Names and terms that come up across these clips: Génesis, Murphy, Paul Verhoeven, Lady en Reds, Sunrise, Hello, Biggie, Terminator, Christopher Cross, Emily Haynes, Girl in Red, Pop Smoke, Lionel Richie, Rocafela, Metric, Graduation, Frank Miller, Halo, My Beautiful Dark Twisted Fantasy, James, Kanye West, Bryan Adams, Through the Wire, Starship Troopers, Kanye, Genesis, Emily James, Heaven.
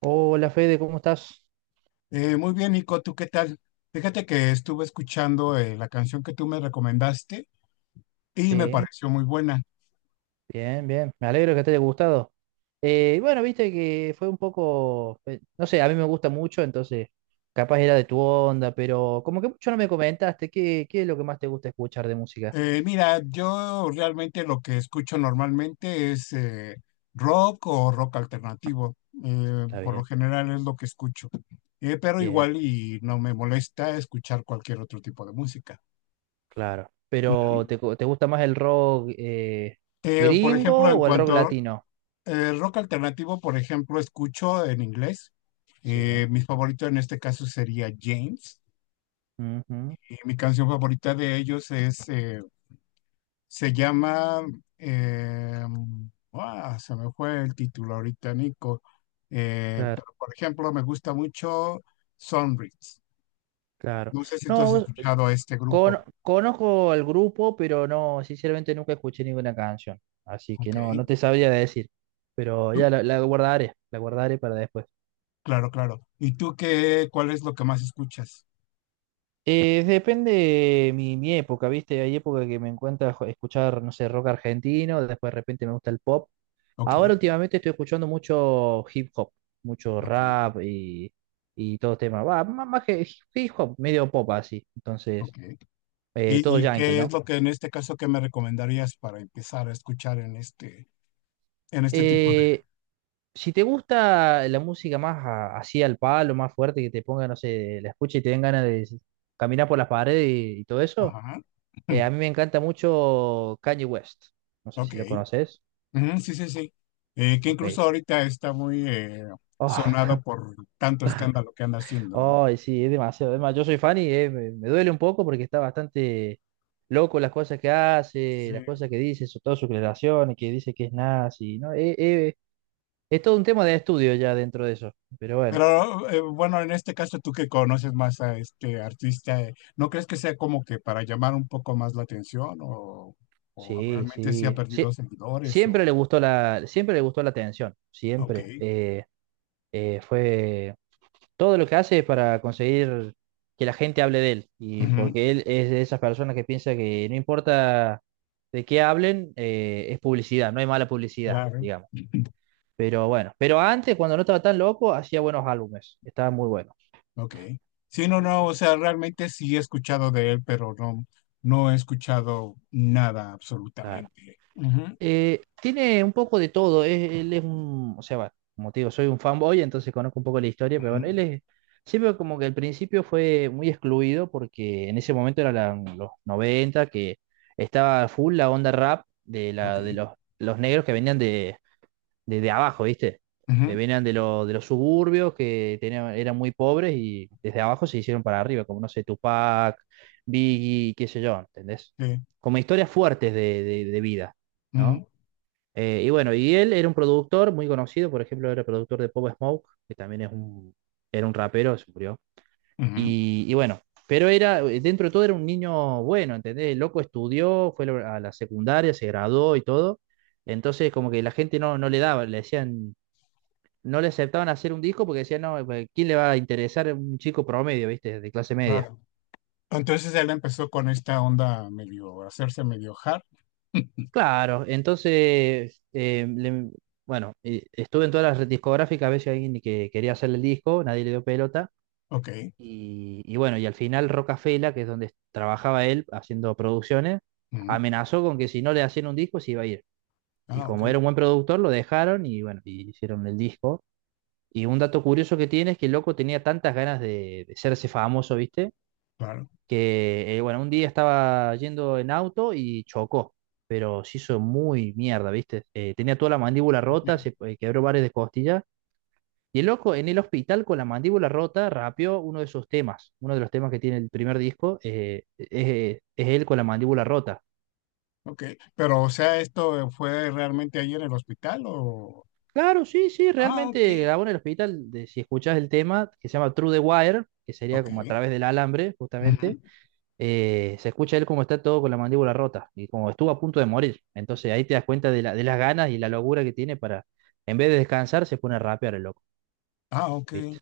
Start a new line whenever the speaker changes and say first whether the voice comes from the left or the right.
right: Hola Fede, ¿cómo estás?
left: Muy bien, Nico, ¿tú qué tal? Fíjate que estuve escuchando la canción que tú me recomendaste y me
right: Sí,
left: pareció muy buena.
right: bien, bien. Me alegro que te haya gustado. Bueno, viste que fue un poco, no sé, a mí me gusta mucho, entonces capaz era de tu onda, pero como que mucho no me comentaste, ¿qué es lo que más te gusta escuchar de música?
left: Mira, yo realmente lo que escucho normalmente es rock o rock alternativo.
right: Está
left: Por lo
right: bien,
left: general es lo que escucho. Pero
right: bien,
left: igual y no me molesta escuchar cualquier otro tipo de música.
right: claro. Pero
left: Ujú.
right: te gusta más el rock
left: Por ejemplo,
right: gringo
left: en
right: o el rock
left: cuanto a
right: latino?
left: rock alternativo, por ejemplo, escucho en inglés.
right: Sí.
left: Mi favorito en este caso sería James.
right: Ujú,
left: Mi canción favorita de ellos es, se llama, eh, se me fue el título ahorita, Nico.
right: claro.
left: Pero por ejemplo me gusta mucho Sunrise.
right: Claro.
left: No sé si tú
right: No,
left: has escuchado a este grupo.
right: conozco el grupo, pero no, sinceramente nunca escuché ninguna canción. Así que
left: Ok.
right: no, no te sabría decir. Pero ya
left: ¿Tú?
right: la guardaré para después.
left: Claro, claro. ¿Y tú qué, cuál es lo que más escuchas?
right: Depende mi época, ¿viste? Hay época que me encuentra escuchar, no sé, rock argentino, después de repente me gusta el pop.
left: Ok,
right: Ahora últimamente estoy escuchando mucho hip hop, mucho
left: ok,
right: rap y todo tema. Va, más que hip hop, medio pop así. Entonces,
left: ok.
right: todo
left: Y
right: yankee,
left: qué es
right: ¿no?
left: lo que en este caso que me recomendarías para empezar a escuchar en este tipo de...
right: Eh, si te gusta la música más así al palo, más fuerte, que te ponga, no sé, la escucha y te den ganas de caminar por las paredes y todo eso,
left: Ajá.
right: a mí me encanta mucho Kanye West. No sé
left: Ok.
right: si lo conoces.
left: Ujú, sí, sí, sí. Que
right: Ok.
left: incluso ahorita está muy sonado
right: Oh,
left: por tanto escándalo que anda haciendo, ¿no?
right: ay, sí, es demasiado. Además, yo soy fan y me duele un poco porque está bastante loco las cosas que hace,
left: Sí.
right: las cosas que dice, todas sus declaraciones, que dice que es nazi, ¿no? Es todo un tema de estudio ya dentro de eso. Pero bueno.
left: Pero bueno, en este caso tú que conoces más a este artista, ¿no crees que sea como que para llamar un poco más la atención o
right: Sí,
left: realmente sí ha
right: sí, sí.
left: perdido seguidores
right: Siempre
left: o...
right: le gustó siempre le gustó la atención,
left: Ok,
right: siempre. Fue Todo lo que hace es para conseguir que la gente hable de él. Y
left: ujú,
right: porque él es de esas personas que piensa que no importa de qué hablen, es publicidad, no hay mala publicidad,
left: claro,
right: digamos. Pero bueno, pero antes, cuando no estaba tan loco, hacía buenos álbumes, estaban muy buenos.
left: ok. Sí, no, no, o sea, realmente sí he escuchado de él, pero no, no he escuchado nada
right: Claro.
left: absolutamente. Ujú,
right: Tiene un poco de todo. Él es un, o sea, va, como te digo, soy un fanboy, entonces conozco un poco la historia, pero bueno,
left: ujú,
right: él es, siempre como que al principio fue muy excluido porque en ese momento eran los 90 que estaba full la onda rap de,
left: ok.
right: la, de los negros que venían de, de abajo, ¿viste? Que
left: Ujú,
right: venían de los suburbios, que tenían, eran muy pobres y desde abajo se hicieron para arriba, como no sé, Tupac, Biggie, qué sé yo, ¿entendés?
left: sí,
right: Como historias fuertes de, de vida. ¿No?
left: ujú,
right: Y bueno, y él era un productor muy conocido, por ejemplo, era productor de Pop Smoke, que también es un, era un rapero, se murió.
left: ujú,
right: Y bueno, pero era, dentro de todo era un niño bueno, ¿entendés? El loco estudió, fue a la secundaria, se graduó y todo. Entonces, como que la gente no le daba, le decían, no le aceptaban hacer un disco porque decían, no, pues, ¿quién le va a interesar un chico promedio, viste, de clase media?
left: claro. Entonces él empezó con esta onda medio, hacerse medio hard.
right: Claro, entonces, bueno, estuve en todas las discográficas a ver si alguien que quería hacer el disco, nadie le dio pelota.
left: Ok.
right: Y bueno, y al final Rocafela, que es donde trabajaba él haciendo producciones,
left: Ujú.
right: amenazó con que si no le hacían un disco se iba a ir. Y
left: Ah, ok,
right: como era un buen productor, lo dejaron y bueno, y hicieron el disco. Y un dato curioso que tiene es que el loco tenía tantas ganas de hacerse famoso, ¿viste?
left: claro.
right: Que bueno, un día estaba yendo en auto y chocó, pero se hizo muy mierda, ¿viste? Tenía toda la mandíbula rota,
left: Bien,
right: se quebró varias de costillas y el loco en el hospital con la mandíbula rota rapeó uno de sus temas. Uno de los temas que tiene el primer disco es él con la mandíbula rota.
left: ok. Pero, o sea, ¿esto fue realmente ahí en el hospital o...?
right: Claro, sí, sí,
left: Ah, ok.
right: realmente grabó en el hospital. Si escuchás el tema que se llama Through the Wire, que sería
left: Ok.
right: como a través del alambre,
left: Ujú.
right: justamente, se escucha él como está todo con la mandíbula rota y como estuvo a punto de morir. Entonces ahí te das cuenta de las ganas y la locura que tiene para, en vez de descansar, se pone a rapear el loco,
left: Ah, ok.
right: ¿viste?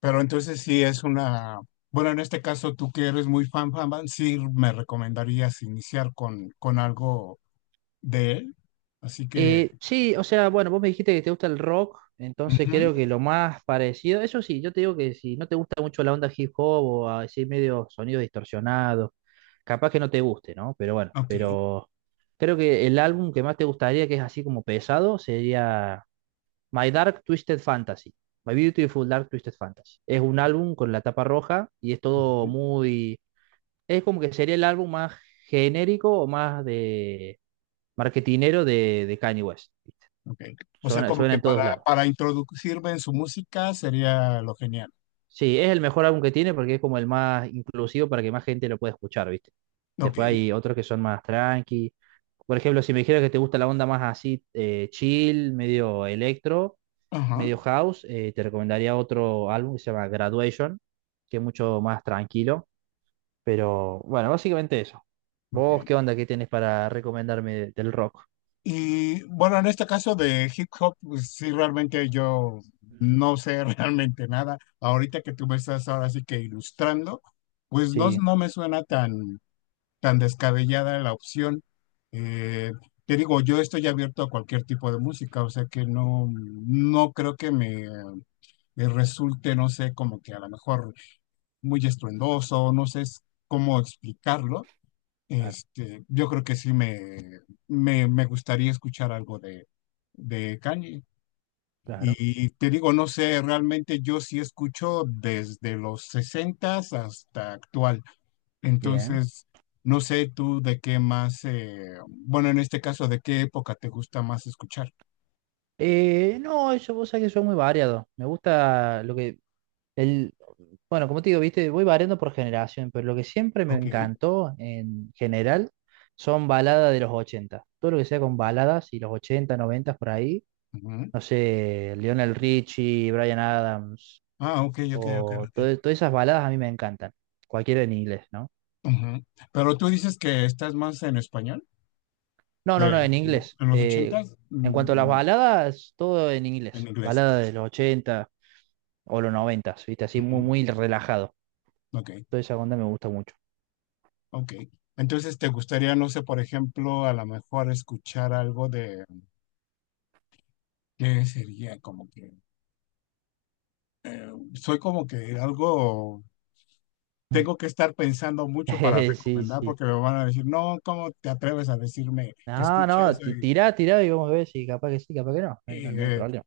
left: Pero entonces sí es una... Bueno, en este caso, tú que eres muy fan, fan, fan, sí me recomendarías iniciar con algo de él. Así que...
right: Sí, o sea, bueno, vos me dijiste que te gusta el rock, entonces
left: Ujú.
right: creo que lo más parecido, eso sí, yo te digo que si no te gusta mucho la onda hip hop o así medio sonido distorsionado, capaz que no te guste, ¿no? Pero bueno,
left: Ok.
right: pero creo que el álbum que más te gustaría, que es así como pesado, sería My Dark Twisted Fantasy, My Beautiful Dark Twisted Fantasy. Es un álbum con la tapa roja y es todo
left: Ujú.
right: muy, es como que sería el álbum más genérico o más de marketinero de Kanye West.
left: Ok. O sea,
right: Suena,
left: como
right: suena
left: que
right: en todos lados.
left: para introducirme en su música sería lo genial.
right: Sí, es el mejor álbum que tiene porque es como el más inclusivo para que más gente lo pueda escuchar, ¿viste?
left: Ok.
right: Después hay otros que son más tranqui. Por ejemplo, si me dijeras que te gusta la onda más así, chill, medio electro,
left: Ajá.
right: medio house, te recomendaría otro álbum que se llama Graduation, que es mucho más tranquilo. Pero bueno, básicamente eso.
left: Ok.
right: ¿Vos qué onda que tenés para recomendarme del rock?
left: Y bueno, en este caso de hip hop, pues sí, realmente yo no sé realmente nada. Ahorita que tú me estás ahora sí que ilustrando, pues no,
right: Sí,
left: no me suena tan, tan descabellada la opción. Eh, te digo, yo estoy abierto a cualquier tipo de música, o sea que no, no creo que me resulte, no sé, como que a lo mejor muy estruendoso, no sé cómo explicarlo.
right: claro,
left: Este, yo creo que sí me gustaría escuchar algo de Kanye.
right: claro,
left: Y te digo, no sé, realmente yo sí escucho desde los sesentas hasta actual.
right: bien.
left: Entonces, no sé tú de qué más, bueno, en este caso, de qué época te gusta más escuchar.
right: No, eso vos sabés que soy muy variado. Me gusta lo que... El, bueno, como te digo, viste, voy variando por generación, pero lo que siempre me
left: Ok.
right: encantó en general son baladas de los ochenta. Todo lo que sea con baladas y los 80 90 por ahí.
left: Ujú.
right: No sé, Lionel Richie, Bryan Adams,
left: Ah, ok, ok, ok,
right: o
left: ok.
right: todas esas baladas a mí me encantan. Cualquiera en inglés, ¿no?
left: Ujú. Pero tú dices que estás más en español.
right: No, no,
left: De,
right: no, en
left: en
right: inglés.
left: los ochentas,
right: En cuanto a
left: mm,
right: las
left: no,
right: baladas, todo en
left: en
right: inglés.
left: inglés.
right: Balada de los 80 o los noventas, ¿viste? Así muy,
left: Ujú,
right: muy relajado.
left: ok,
right: Toda esa onda me gusta mucho.
left: ok. Entonces, ¿te gustaría, no sé, por ejemplo, a lo mejor escuchar algo de, ¿qué sería? Como que, soy como que algo, tengo que estar pensando mucho para
right: Sí,
left: recomendar
right: sí.
left: porque me van a decir, no, ¿cómo te atreves a decirme que
right: No,
left: escuche
right: no,
left: eso? Y,
right: tirá, tirá y vamos a ver si capaz que sí, capaz que no. No, no hay
left: eh,
right: problema.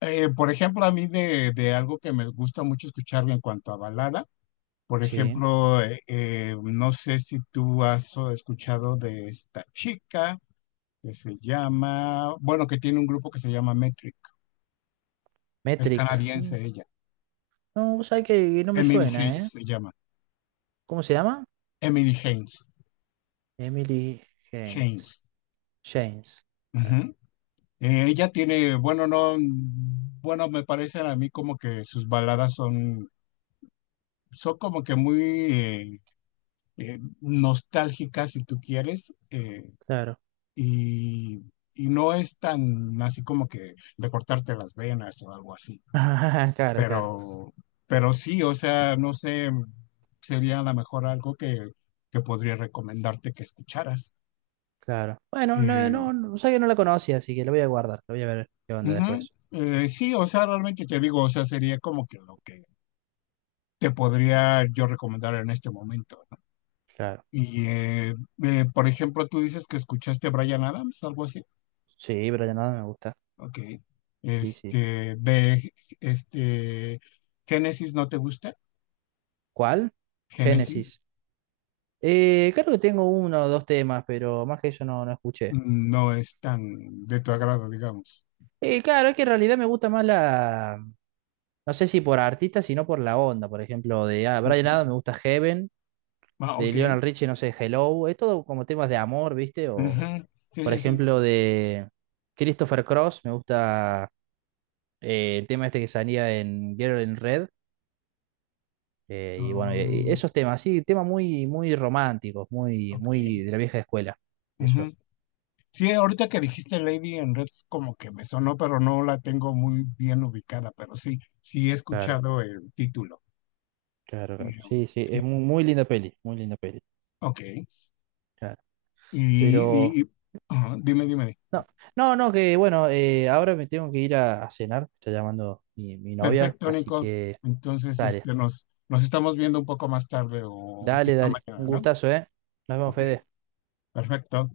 left: por ejemplo, a mí de algo que me gusta mucho escuchar en cuanto a balada. Por
right: Sí.
left: ejemplo, no sé si tú has escuchado de esta chica que se llama, bueno, que tiene un grupo que se llama Metric. Es
right: Metric. Mm,
left: canadiense ella.
right: no, vos sabés que no me
left: Emily
right: suena,
left: Haynes
right: ¿eh?
left: se llama.
right: ¿Cómo se llama?
left: Emily Haynes.
right: Emily James.
left: Haynes.
right: James. Eh,
left: Ujú. Ella tiene, bueno, no, mm, bueno, me parecen a mí como que sus baladas son, son como que muy eh, nostálgicas, si tú quieres.
right: Claro.
left: Y, y no es tan así como que de cortarte las venas o algo así,
right: Claro, claro,
left: pero, pero sí, o sea, no sé, sería a lo mejor algo que podría recomendarte que escucharas.
right: claro. Bueno, no,
left: Eh,
right: no, no, sabés que no la conocía, así que la voy a guardar. La voy a ver qué onda
left: ujú,
right: después.
left: sí, o sea, realmente te digo, o sea, sería como que lo que te podría yo recomendar en este momento. ¿No?
right: Claro.
left: Y, por ejemplo, tú dices que escuchaste Bryan Adams, algo así.
right: Sí, pero ya nada me gusta.
left: Ok.
right: Sí, sí.
left: Este, de, este, Génesis no te gusta.
right: ¿Cuál?
left: Génesis
right: Génesis. Creo que tengo uno o dos temas, pero más que eso no escuché.
left: no es tan de tu agrado, digamos.
right: Claro, es que en realidad me gusta más la. No sé si por artista, sino por la onda. Por ejemplo, de Brian
left: Ujú.
right: Adams me gusta Heaven,
left: Ah,
right: de
left: ok.
right: Lionel Richie, no sé, Hello. Es todo como temas de amor, ¿viste? O,
left: Ujú. Sí,
right: por
left: sí, sí.
right: ejemplo, de Christopher Cross, me gusta el tema este que salía en Girl in Red. Y bueno, y
left: Mm,
right: esos temas, sí, temas muy, muy románticos, muy,
left: ok.
right: muy de la vieja escuela. Eso,
left: Ujú. Sí, ahorita que dijiste Lady en Reds como que me sonó, pero no la tengo muy bien ubicada, pero sí, sí he
right: claro.
left: escuchado el título.
right: Claro,
left: Eh,
right: claro. Sí, sí, es
left: Sí,
right: muy, muy linda peli, muy linda peli.
left: ok. Y,
right: Claro. Pero,
left: y- y- ajá, dime, dime.
right: no, no, no, que bueno, ahora me tengo que ir a cenar, me está llamando mi novia,
left: Perfecto,
right: así
left: Nico.
right: que
left: Entonces,
right: dale,
left: este, nos, nos estamos viendo un poco más tarde o
right: dale,
left: quizá
right: dale. Un
left: mañana, ¿no?
right: gustazo, ¿eh? Nos vemos,
left: Ok,
right: Fede.
left: perfecto.